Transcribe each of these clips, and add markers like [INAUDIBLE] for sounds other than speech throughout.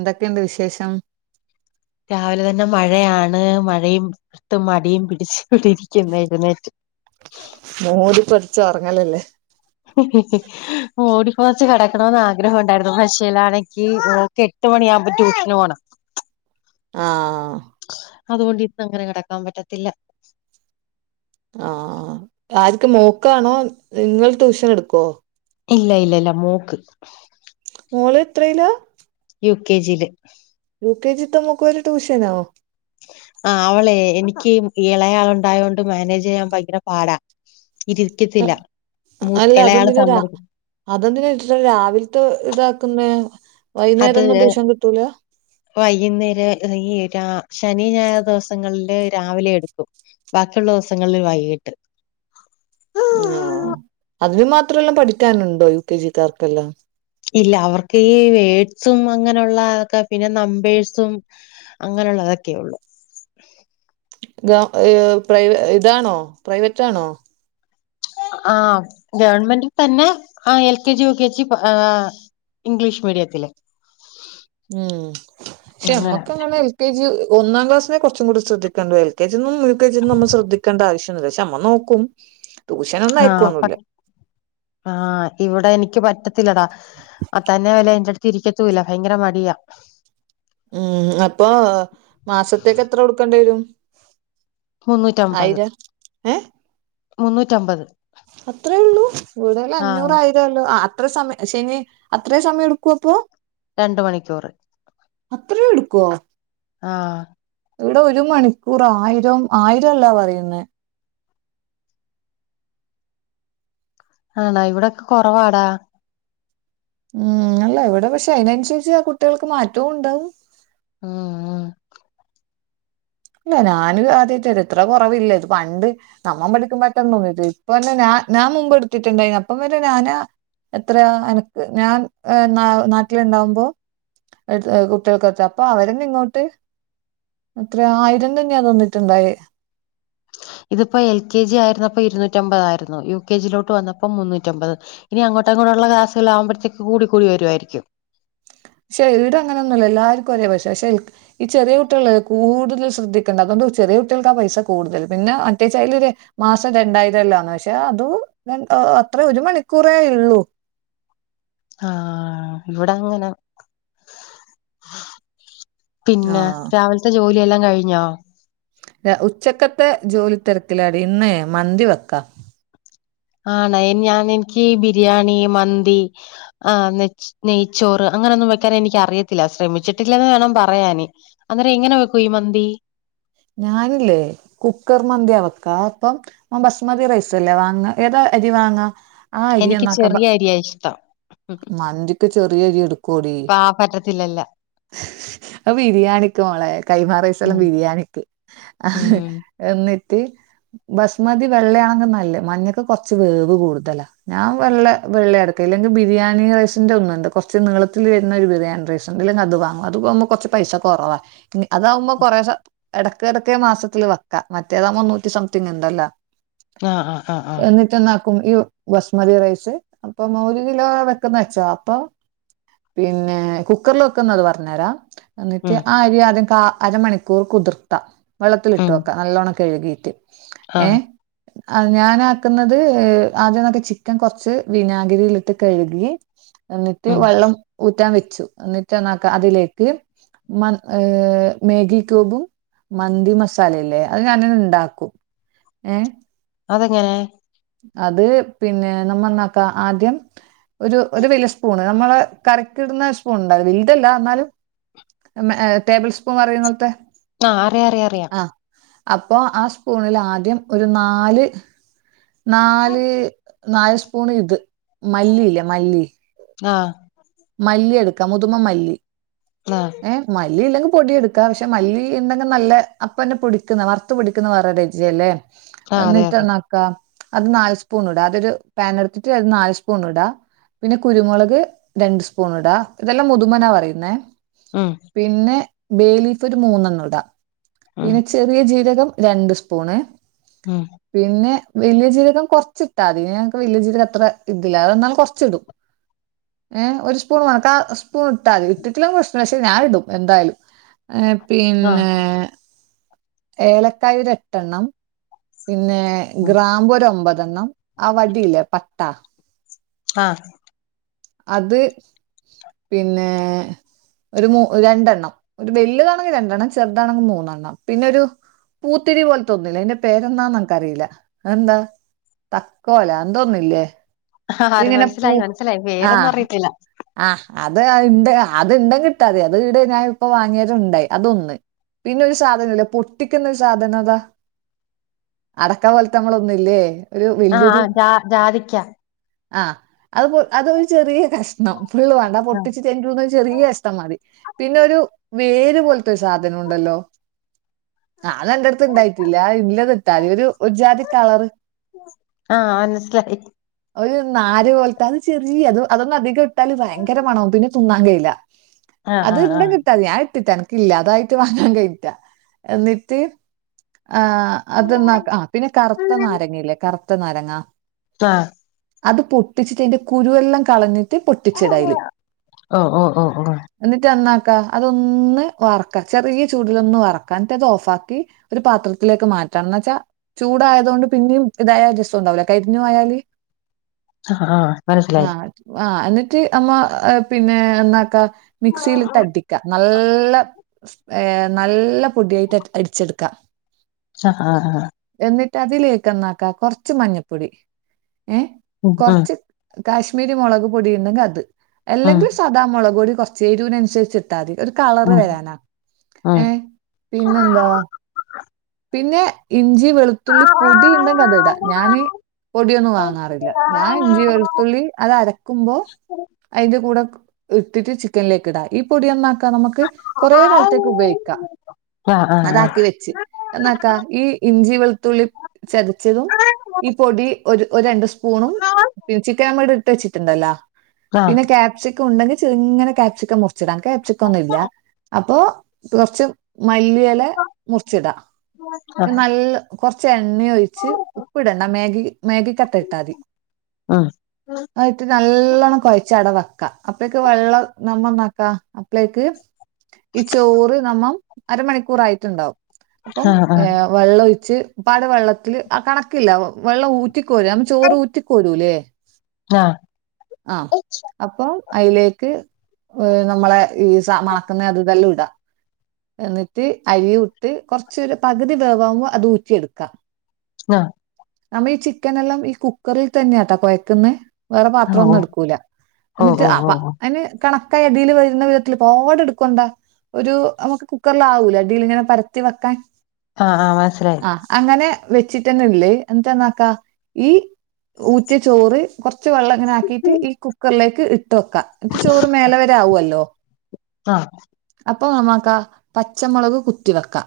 എന്തൊക്കിണ്ട് വിശേഷം? രാവിലെ തന്നെ മഴയാണ്. മഴയും ഇര്ട്ടും മടിയും പിടിച്ചിവിടിരിക്കുന്ന് എഴ്ന്നേറ്റ്. മൂടി പുതച്ച് ഒർങ്ങലല്ലേ. ഹ് ഹ് ഹ് മൂടി പൊതച്ച് കിടക്കണോന്നാഗ്രഹോ ഉണ്ടായിരുന്നു പക്ഷേലാണങ്കി മോക്കെ [UNINTELLIGIBLE] പത്ത് മണിയാവുമ്പോൾ ട്യൂഷന് പോണം. ആഹ് അതുകൊണ്ട് ഇന്നങ്ങനെ കെടക്കാൻ പറ്റത്തില്ല. ആഹ് ആർക്ക് മോക്കാണോ? ഇങ്ങള് ട്യൂഷൻ എടുക്കോ? ഇല്ല ഇല്ല ഇല്ല മോക്ക്. മോള് എത്രയിലാ? U K G. U K G ത്ത മോക്ക് വരെ ട്യൂഷനോ? ആ അവളെ എനിക്ക് ഇളയാള് ഉണ്ടായോണ്ട് മാനേജെയ്യാൻ ഭയങ്കര പാടാ. ഇരിക്കത്തില്ല മൂ ഇളയാള് സമ്മതി അതെന്തിന് രാവിലത്തെ ഇതാക്കുന്നെ വൈന്നേരൊന്നും ട്യൂഷൻ കിട്ടൂല? വൈകുന്നേര ഈ രാ ശനി ഞായർ ദിവസങ്ങളില് രാവിലെ എടുക്കും. ബാക്കിള്ള ദിവസങ്ങളിൽ വൈകീട്ട്. ഓ അതിന് മാത്രെല്ലാം പഠിക്കാനുണ്ടോ യു കെ ജിക്കാർക്കെല്ലാം? ഇല്ല അവർക്ക് ഈ വേഡ്സും അങ്ങനെയുള്ളതക്കെ പിന്നെ നമ്പേഴ്സും. അങ്ങനെള്ളതൊക്കെ ഉള്ളു. ഗവ ഏ പ്രൈവ ഇതാണോ പ്രൈവറ്റാണോ? ആ ഗവൺമെന്റിൽ തന്നെ ആ L K G, U K G. English മീഡിയത്തില്. ം ക്ഷെ അങ്ങനെ ഞമ്മക്കങ്ങനെ. കെ ജി ഒന്നാം ക്ലാസിനെ കുറച്ച് കൂടി ശ്രദ്ധിക്കേണ്ട. എൽ കെ ജി എന്നും യു കെ ജി എന്നും നമ്മ ശ്രദ്ധിക്കേണ്ട ആവശ്യന്നില്ല. പക്ഷെ നമ്മ നോക്കും. [INAUDIBLE] ആ പ അയക്കൊന്നുല്ല ആഹ് ഇവിടെ എനിക്ക് പറ്റ ത്തില്ലടാ. അതന്നെ വല്ല എന്റ ട്ത്ത് ഇരിക്കത്തൂല്ല ഭയങ്കര മടിയാ. ഉം അപ്പൊ മാസത്തേക്ക് എത്ര കൊടുക്കേണ്ടിരും. മുന്നൂറ്റമ്പത് ഏ മുന്നൂറ്റമ്പത്. അത്രേ ഉള്ളൂ ഇവിടെയെല്ലാം ആഹ് അഞ്ഞൂറായി. അല്ലോ, അത്ര സമയം ശനി അത്രേ സമയം എടുക്കും അപ്പോ? രണ്ട് മണിക്കൂറ്. അത്രേം എടുക്കോ? ആഹ് ഇവിടെ ഒരു മണിക്കൂർ ആയിരം ആയിരൊല്ലാ പറയുന്നേ. ആണാ ഇവിടെക്കെ കൊറവാടാ. ഉം അല്ല ഇവിടെ പക്ഷെ അയിനനുസരിച്ച് കുട്ടികൾക്ക് മാറ്റോണ്ട്. അ് ഇല്ല ഞാന് ആദ്യായിട്ടാ ഇത് ഇത്ര കുറവില്ല ഇത് പണ്ട് നമ്മ പഠിക്കുംമ്പൊഴ്ത്തൊന്നും [UNINTELLIGIBLE] ഒരു ഇപ്പന്നെ ഞാ ഞാൻ മുമ്പ് എടുത്തിട്ടുണ്ടായിരുന്നു അപ്പം വരെ ഞാനാ എത്രയാ എനക്ക് ഞാൻ ന നാട്ടിലുണ്ടാവുമ്പോ [UNINTELLIGIBLE] എടുത്ത് ആഹ് കുട്ടികൾക്കൊത്തെ അപ്പൊ അവരന്നെ ഇങ്ങോട്ട് ത്രേം ആയിരം തന്നെയാ തന്നിട്ടുണ്ടായേ ഇതിപ്പോ എൽ കെ ജി ആയിരുന്നപ്പോ ഇരുന്നൂറ്റമ്പതായിരുന്നു യു കെ ജിയിലോട്ട് വന്നപ്പോ മുന്നൂറ്റമ്പത്. ഇനി അങ്ങോട്ടേകൂടെള്ള ക്ലാസുകൾ ആവുമ്പോഴത്തേക്ക്‌ കൂടി കൂടി വരുവായിരിക്കും. ഈടെ അങ്ങനൊന്നുല്ല എല്ലാര്ക്കും ഒരേ പശെ പശെ ൽക് ഈ ചെറിയ കുട്ടികള് കൂടുതൽ ശ്രദ്ധിക്കേണ്ടേ അതുകൊണ്ട് ചെറ്യെ കുട്ടികൾക്കാ പൈസ കൂടുതൽ. പിന്നെ മറ്റേച്ചായി ലൊര് മാസം രണ്ടായിരം എല്ലാന്ന് പക്ഷെ അതും എത്രേ ഒരു മണിക്കൂറേ ഉള്ളൂ. ആഹ് ഇവിടെ അങ്ങനെ പിന്നെ ആഹ് രാവിലത്തെ ജോലിയെല്ലാം കഴിഞ്ഞോ ഉച്ചക്കത്തെ ജോലി തിരക്കിലാടി ഇന്ന് മന്തി വെക്ക ആണ് അയിന് ഞാനെനിക്ക് ബിരിയാണി മന്തി ആഹ് നച് നെയ്ച്ചോറ് അങ്ങനെയൊന്നും വെക്കാൻ എനിക്കറിയത്തില്ല ശ്രമിച്ചിട്ടില്ലന്ന് വേണം പറയാന്. അന്നേരം എങ്ങനവെക്കും ഈ മന്തി ഞാനില്ലേ കുക്കർ മന്തിയാ വെക്കാ അപ്പം ആ ബസ്മതി റൈസ് അല്ലേ വാങ്ങ ഏതാ അരി വാങ്ങ ആ അരി എനിക്ക് എന്നാക്കമ്പ ചെറിയ അരിയാ ഇഷ്ടം ഉം മന്തിക്ക് ചെറിയ അരി എടുക്കുടി പാ പറ്റത്തില്ലല്ല അത് ബിരിയാണിക്ക് മോളെ കൈമാ റൈസെല്ലാം ഉം ബിരിയാണിക്ക് ക്ക്‌ ആഹ് ഉം എന്നിട്ട് ബസ്മതി വെള്ളയാണെങ്കിൽ നല്ലത് മഞ്ഞക്ക്‌ കൊറച്ച് വേവ് കൂടുതലാ ഞാൻ വെള്ള വെള്ളയാട്ക്ക ഇല്ലെങ്കിൽ ബിരിയാണി റൈസിന്റെ ഒന്നുണ്ട് കുറച്ച് നീളത്തില് വരുന്ന ഒരു ബിരിയാണി റൈസ് സ്ണ്ട് അല്ലെങ്കിൽ അത് വാങ്ങും അത് ആവുമ്പ കുറച്ച് പൈസ കൊറവാ പിന്ന അതാവുമ്പോ കുറേ ഇടയ്ക്കടയ്ക്ക്‌ മാസത്തില് വെക്കാ മറ്റേതാവുമ്പോ നൂറ്റി സംതിങ് ഉണ്ടല്ലോ ആഹ് ആഹ് ആഹ് ആഹ് എന്നിട്ട് എന്നാക്കും ഇ ബസ്മതി റൈസ് അപ്പം ഒരു കിലോ ആ വെക്കുന്ന വെച്ചോ അപ്പൊ പിന്നെ കുക്കറിൽ വെക്കുന്നത് പറഞ്ഞരാം എന്നിട്ട് ഉം ആ അരി ആദ്യം കാ അരമണിക്കൂർ കുതിർത്താ വെള്ളത്തിലിട്ട് ഉം വെക്കാ നല്ലോണം കഴുകിയിട്ട് ആഹ് ഏഹ് അത് ഞാനാക്കുന്നത് ആദ്യെന്നൊക്കെ ചിക്കൻ കൊറച്ച് വിനാഗിരിയിലിട്ട് കഴുകി എന്നിട്ട് ഉം വെള്ളം ഊറ്റാൻ വെച്ചു എന്നിട്ടന്നാക്ക അതിലേക്ക് മ ഏഹ് മേഗി ക്യൂബും മന്തി മസാലല്ലേ അത് ഞാനങ്ങ് ഉണ്ടാക്കും ഏഹ് അതെങ്ങനെ അത് പിന്നെ നമ്മ എന്നാക്ക ആദ്യം ഒരു ഒരു വല്യേ സ്പൂണ് നമ്മള് കറിക്കിട്ണ സ്പൂൺ ഉണ്ടാവും വലുതല്ല എന്നാലും ടേബിൾ സ്പൂൺ പറയുന്നോൽത്തെ ആഹ് അറിയാം അറിയാം അറിയാം ആഹ് അപ്പോ ആ സ്പൂണിൽ ആദ്യം ഒരു നാല് ആഹ് നാല് നാല് സ്പൂണ് ഇത് മല്ലിയില്ലേ മല്ലി ആഹ് മല്ലിയെടുക്കാ മുതുമ മല്ലി ആഹ് ഏ മല്ലി ഇല്ലെങ്കിൽ പൊടി എടുക്കാ പക്ഷെ മല്ലി ഇണ്ടെങ്കിൽ നല്ല അപ്പന്നെ പൊടിക്കുന്ന വറുത്ത് പൊടിക്കുന്ന വേറെ രുചിയല്ലേ അതെ അതെ എന്നിട്ടെന്നാ ക്ക അത് നാല് സ്പൂൺ ഇടാ അതൊരു പാൻ എടുത്തിട്ട് അത് നാല് സ്പൂൺ ഇടാ. പിന്നെ കുരുമുളക് രണ്ട് സ്പൂൺ ഇടാ ഇതെല്ലാം മുതുമന പറയുന്നേ ഉം പിന്നെ ബേ ലീഫ് ഒരു മൂന്നെണ്ണം ഇടാ ഉം പിന്നെ ചെറിയ ജീരകം രണ്ട് സ്പൂണ്. ഉം. പിന്നെ വലിയ ജീരകം കുറച്ചിട്ടാതി ഞങ്ങക്ക് വലിയ ജീരകം അത്ര ഇതില്ല അത്‌ എന്നാലും കുറച്ചിടും. ഏഹ് ഒരു സ്പൂൺ മണക്കാ സ്പൂൺ ഇട്ടാ മതി ഇട്ടിട്ടില്ലേ പ്രശ്നം ഇല്ല പക്ഷെ ഞാന് ഇടും എന്തായാലും. ഏഹ് ആഹ് പിന്നെ. ഏലക്കായി ഒരു എട്ടെണ്ണം പിന്നെ ഉം ഗ്രാമ്പു ഒരു ഒമ്പതെണ്ണം ആഹ് വടിയില്ലേ പട്ട. ആഹ്. അത് പിന്നെ ഒരു മൂ രണ്ടെണ്ണം ഒരു വല്ല്യതാണെങ്കിൽ രണ്ടെണ്ണം ചെറുതാണെങ്കിൽ മൂന്നെണ്ണം പിന്നെ ഒരു പൂത്തിരി പോലത്തെ ഒന്നില്ലേ അതിൻ്റെ പേരെന്നാ എനക്കറിയില്ല അത്‌ എന്താ തക്കോല എന്തൊന്നില്ലേ? ആഹ് ആഹ് മനസ്സിലായി മനസ്സിലായി വേറൊന്നും ആഹ് അറിയത്തില്ല. ആഹ് അത് ഇണ്ട് അത് ഉണ്ടെങ്കി ഇട്ടാമതി അത് ഈടെ ഞാൻ ഇപ്പ വാങ്ങിയത് ഉണ്ടായി അതൊന്ന്. പിന്നെരു സാധനല്ലേ പൊട്ടിക്കുന്നൊരു സാധനം അതാ അടക്ക പോലോത്ത ഞമ്മളൊന്നില്ലേ ആഹ് ആഹ് ജാ ജാതിക്ക. ആഹ് അത് അതൊരു ചെറിയ കഷ്ണം ഫുള്ള് വേണ്ട ആഹ് പൊട്ടിച്ചി രണ്ട് മൂന്നു ചെറിയ കഷ്ണം മതി പിന്നെ ഒരു വേര് പോലത്തോരു സാധനം ഉണ്ടല്ലോ. ആഹ് എന്റെ അടുത്ത് ഇണ്ടായിട്ടില്ല ഉള്ളത് ഇട്ടാതി ഒരു ഒരു ജാതി കളറ് ആഹ് അനസിലായി. ഒരു നാര് പോലത്തെ അത് ചെറിയ അത് അതൊന്ന അധികം ഇട്ടാല് ഭയങ്കര മണവും പിന്നെ തിന്നാൻ കഴിയില്ല. ആഹ് അത് ആഹ് ആഹ് ഇണ്ടെങ്കിൽ ഇട്ടാ മതി ഞാൻ ഇട്ടിട്ടാണ് ഇല്ല അതായിട്ട് വാങ്ങാൻ കഴിയില്ല എന്നിട്ട് ആഹ് അതന്നെ ആഹ്. പിന്നെ കറുത്ത നാരങ്ങയില്ലേ കറുത്ത നാരങ്ങ ആഹ്. അത് പൊട്ടിച്ചിട്ട് അയിന്റെ കുരുവെല്ലാം കളഞ്ഞിട്ട് പൊട്ടിച്ചിട അയില്. ഓ ഓ ഓ ഓ എന്നിട്ട് എന്നാക്ക അതൊന്ന് വറക്ക ചെറിയ ചൂടിലൊന്ന് വറക്ക എന്നിട്ട് അത് ഓഫ് ആക്കി ഒരു പാത്രത്തിലേക്ക് മാറ്റണം എന്ന വെച്ചാ ചൂടായത് കൊണ്ട് പിന്നെയും ഇതായ രസം ഉണ്ടാവില്ലോ കരിഞ്ഞു പോയാല് ആഹ് ആഹ് മനസ്സിലായി. ആഹ് എന്നിട്ട് നമ്മ പിന്നെ എന്താക്കാ മിക്സിൽ ഇട്ട് അടി ക്ക നല്ല ഏഹ് നല്ല പൊടിയായിട്ട് അരിച്ചെടുക്കാ ആഹ് ആഹ് ആഹ്. എന്നിട്ട് അതിലേക്ക് എന്നാക്ക കുറച്ച് മഞ്ഞപ്പൊടി ഏഹ് ഉം ഉം കുറച്ച് കാശ്മീരി മുളക് പൊടി ഉണ്ടെങ്കിൽ അത് അല്ലെങ്കിൽ ഉം സാദാ മുളക്പൊടി കുറച്ച് എരുനനുസരിച്ച് ട്ടാ മതി ഒരു കളറ് വരാനാ ഉം ഏഹ് പിന്നെ എന്താ പിന്നെ ഇഞ്ചി വെളുത്തുള്ളി പൊടി ഉണ്ടെങ്കിൽ അത് ഇടാ ഞാന് ഉം പൊടിയൊന്നും ആ വാങ്ങാറില്ല ഞാൻ ആ ഇഞ്ചി വെളുത്തുള്ളി അത് അരക്കുമ്പോ അതിന്റെ കൂടെ ഇട്ടിട്ട് ചിക്കൻലേ ക്കിടാ ഈ പൊടി എന്നാക്ക നമുക്ക് കുറെ ആ ആ കാലത്തേക്ക് ഉപയോഗിക്കാം ഉം ആ ആ അതാക്കി വെച്ച് എന്നാക്കാ ഈ ഇഞ്ചി വെളുത്തുള്ളി ചതച്ചതും ഈ പൊടി ഒരു രണ്ട് സ്പൂണും പിന്നെ ചിക്കൻ നമ്മ ഇവിടെ ഇട്ട് വെച്ചിട്ടുണ്ടല്ല. ആ പിന്നെ ക്യാപ്സിക്കം ഉണ്ടെങ്കിൽ ചെറുങ്ങനെ കാപ്സിക്കം മു റിച്ചിടാം ക്യാപ്സിക്കൊന്നുല്ല അപ്പൊ കുറച്ച് മല്ലിയല മുറിച്ചിടാ നല്ല കൊറച്ച് എണ്ണ ഒഴിച്ച് ഉപ്പിടണ്ട മേഗി മേഗിക്കട്ട ഇട്ടാ മതി അ ഇട്ട് നല്ലോണ്ണം കുഴച്ച അടവ ക്ക അപ്പേക്ക് വെള്ളം നമ്മ ന്നാക്കാ അപ്പ ളേക്ക് ഈ ചോറ് നമ്മ അരമണിക്കൂറായിട്ടുണ്ടാവും അപ്പം വെള്ളൊഴിച്ച് അപാട് വെള്ളത്തില് കണക്കില്ല വെള്ളൂറ്റി കോര നമ്മ ചോറ് ഊറ്റിക്കോരൂലെ [INAUDIBLE] ആഹ് ആഹ് അപ്പൊ അയ്ലേക്ക് ഏഹ് നമ്മളെ ഈ സമാ മണക്കുന്ന അത് ഇതെല്ലാം ഇട എന്നിട്ട് അരിയൂട്ട് കുറച്ചൊരു പകുതി വേവാകുമ്പോൾ അത് ഊറ്റിയെടുക്ക ആഹ് നമ്മ ഈ ചിക്കനെല്ലാം ഈ കുക്കറിൽ തന്നെയാട്ടോ കൊയ്ക്കുന്നെ വേറെ ആ ഓ പാത്രൊന്നും ഇടുക്കൂല ഓ എന്നിട്ട് ഓ അപ്പ ഓ ഓ അയിന് കണക്കായ അദിൽ വരുന്ന വിധത്തിൽ പാട് എടുക്കണ്ടാ ഒരു നമുക്ക് കുക്കറിലാവൂലെ അടീലിങ്ങനെ പരത്തി വെക്കാൻ ആഹ് ആഹ് ആഹ് അങ്ങനെ വെച്ചിട്ടന്ന ഒള്ള് എന്തന്നക്കാ ഈ ഉറ്റിയ ചോറ് കുറച്ച് വെള്ളം ഇങ്ങനേ അക്കിട്ട് ഈ കുക്കറിലേക്ക് ഇട്ട് വെക്കാ എന്നിട് ചോറ് മേലെ വരെ ആവുമല്ലോ ആ അപ്പൊ നമക്കാ പച്ചമുളക് കുത്തി വെക്കാ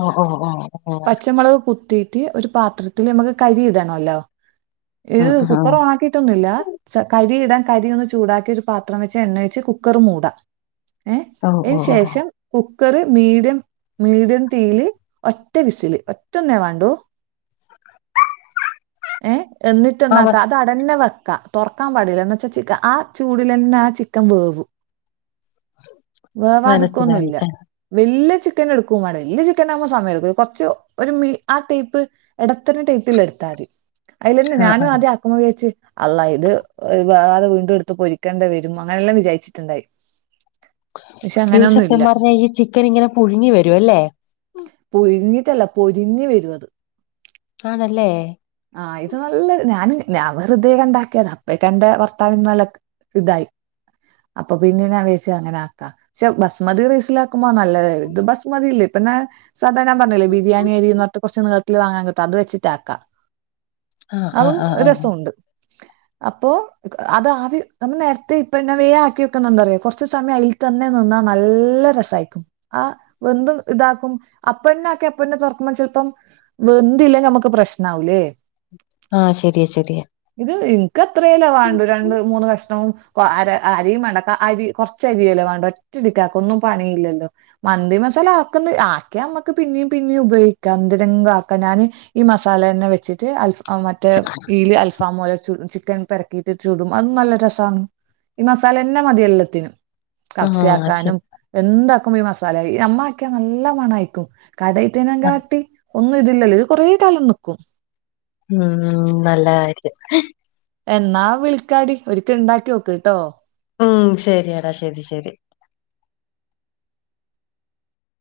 ആഹ് ആഹ് ആഹ് പച്ചമുളക് കുത്തിട്ട് ഒരു പാത്രത്തില് നമ്മുക്ക് കരി ഇടണൊല്ലോ ഉം ഏഹ് ഉം ഉം. കുക്കർ ഓൺ അക്കിയിട്ടൊന്നുല്ല കരിയിടാൻ കരി ഒന്ന് ചൂടാക്കിട്ട് ഒരു പാത്രം വെച്ച് എണ്ണ ഒഴിച് കുക്കർ മൂടാം ഏഹ് ഓ ഓ അതിന് ഓ ശേഷം കുക്കറ് മിഡിയം മീഡിയം തീയില് ഒറ്റ വിസില് ഒറ്റ ന്നേ വേണ്ടു ഏഹ് എന്നിട്ട് ആ എന്താക്ക മനസ് അത് അങ്ങനെ തന്നെ വെക്കാ തുറക്കാൻ പാടില്ലന്ന എന്ന് വച്ചാ ചിക്കൻ ആഹ് ചൂടിലന്നെ ആഹ് ചിക്കൻ വേവു മനസ്സിലായി വേവാതുക്കൊന്നുല്ല ആ വലിയ ചിക്കൻ എടുക്കും വാണം വലിയ ചിക്കൻ ആകുമ്പോ സമയ എടുക്കും കുറച്ച് ഒരു മി ആഹ് ടൈപ്പ് ഇടത്തരം ടൈപ്പിൽ എടുത്ത മതി അതിലന്നെ ആ ആ. ഞാനും ആദ്യം വിചാരിച് അള്ളാ ഇത് വേവതേ വീണ്ടും എടുത്ത് പൊരിക്കേണ്ടവരും അങ്ങനെല്ലാം വിചാരിച്ചിട്ടുണ്ടായി പക്ഷെ ഇത് അങ്ങനെയൊന്നും സത്യം ഇല്ല പറഞ്ഞാൽ ഈ ചിക്കൻ ഇങ്ങനെ പുഴുങ്ങി വരും അല്ലേ പുഴുങ്ങിട്ടല്ല പൊരിഞ്ഞി വരും അത് ആണല്ലേ ആഹ് ഇത് നല്ല ഞാനൻ ഞാൻ വെറുതെയൊണ്ടാക്കിയതാ അപ്പേഴക്കെ എന്റെ ഭർത്താവിന്നല്ല ഇതായി അപ്പൊ പിന്നെ ഞാൻ വിരിച്ച് അങ്ങനെ ആക്ക ബസ് മതി റൈസ് ലാക്കുമ്പോ നല്ലത് ഇത് ബസ്മതിയില്ലേ ഇപ്പ ഞന് സാധ ഞാൻ പറഞ്ഞില്ല ബിരിയാണി അരി എന്നന്ന്ത്തെ കുറച്ച് നിളത്തി വാങ്ങാ കിട്ടു അത് വെച്ചിട്ടാക്കാം ആഹ് ആഹ് അതും ആഹ് ആഹ് രസമുണ്ട് അപ്പൊ അത് ആദ്യം നമ്മൾ നേരത്തെ ഇപ്പൊ വേഗം ആക്കി വെക്കുന്നറിയോ കുറച്ച സമയം അയി യിൽ തന്നെ നിന്നാ നല്ല രസമായിക്കും ആഹ് വെന്തും ഇത്താകും അപ്പന്നെ ആക്കി അപ്പന്നെ തുറക്കുമ്പോ ചെലപ്പം വെന്തില്ലെങ്കി നമുക്ക് പ്രശ്നം ആവുലെ ആഹ് ശരിയാ ശരിയ ഇത് ഇനിക്ക് ഇത്രലെവാണ്ടു രണ്ട് മൂന്ന് കഷ്ണവും അര അരി മാണ്ട അരി കുറ ചെരിയല്ലോ വേണ്ട ഒറ്റ അടിടക്കാക്ക ഒന്നും പണിയില്ലല്ലോ മന്തി മസാല ആക്കുന്ന ആക്കി നമ്മക്ക് പിന്നേും പിന്നേും ഉപയോഗിക്കാം എന്തിനെങ്കിലും ആക്കാം ഞാന് ഈ മസാലന്നെ വെച്ചിട്ട് അൽഫ മറ്റേ ഈൽ അൽഫാം മോലെ ചിക്ക- ചിക്കൻ പിരക്കിയിട്ട് ചൂടും അതും നല്ല രസാണ് ഈ മസാലന്നെ മതി എല്ലാത്തിനും കബ്സ ആഹ് ആക്കാനും ശരി എന്താക്കുമ്പോ ഈ മസാല ഈ നമ്മാക്കിയ നല്ല മണായിക്കും കടയിൽ തേനും കാട്ടി ഒന്നും ഇതില്ലല്ലോ ഇത് കൊറെ കാലം നിൽക്കും. ഉം നല്ല കാര്യം എന്നാ വിളിക്കാടി ഒരിക്കൽ ഉണ്ടാക്കി നോക്ക്‌ കേട്ടോ ഉം ശരിയടാ ശരി ശരി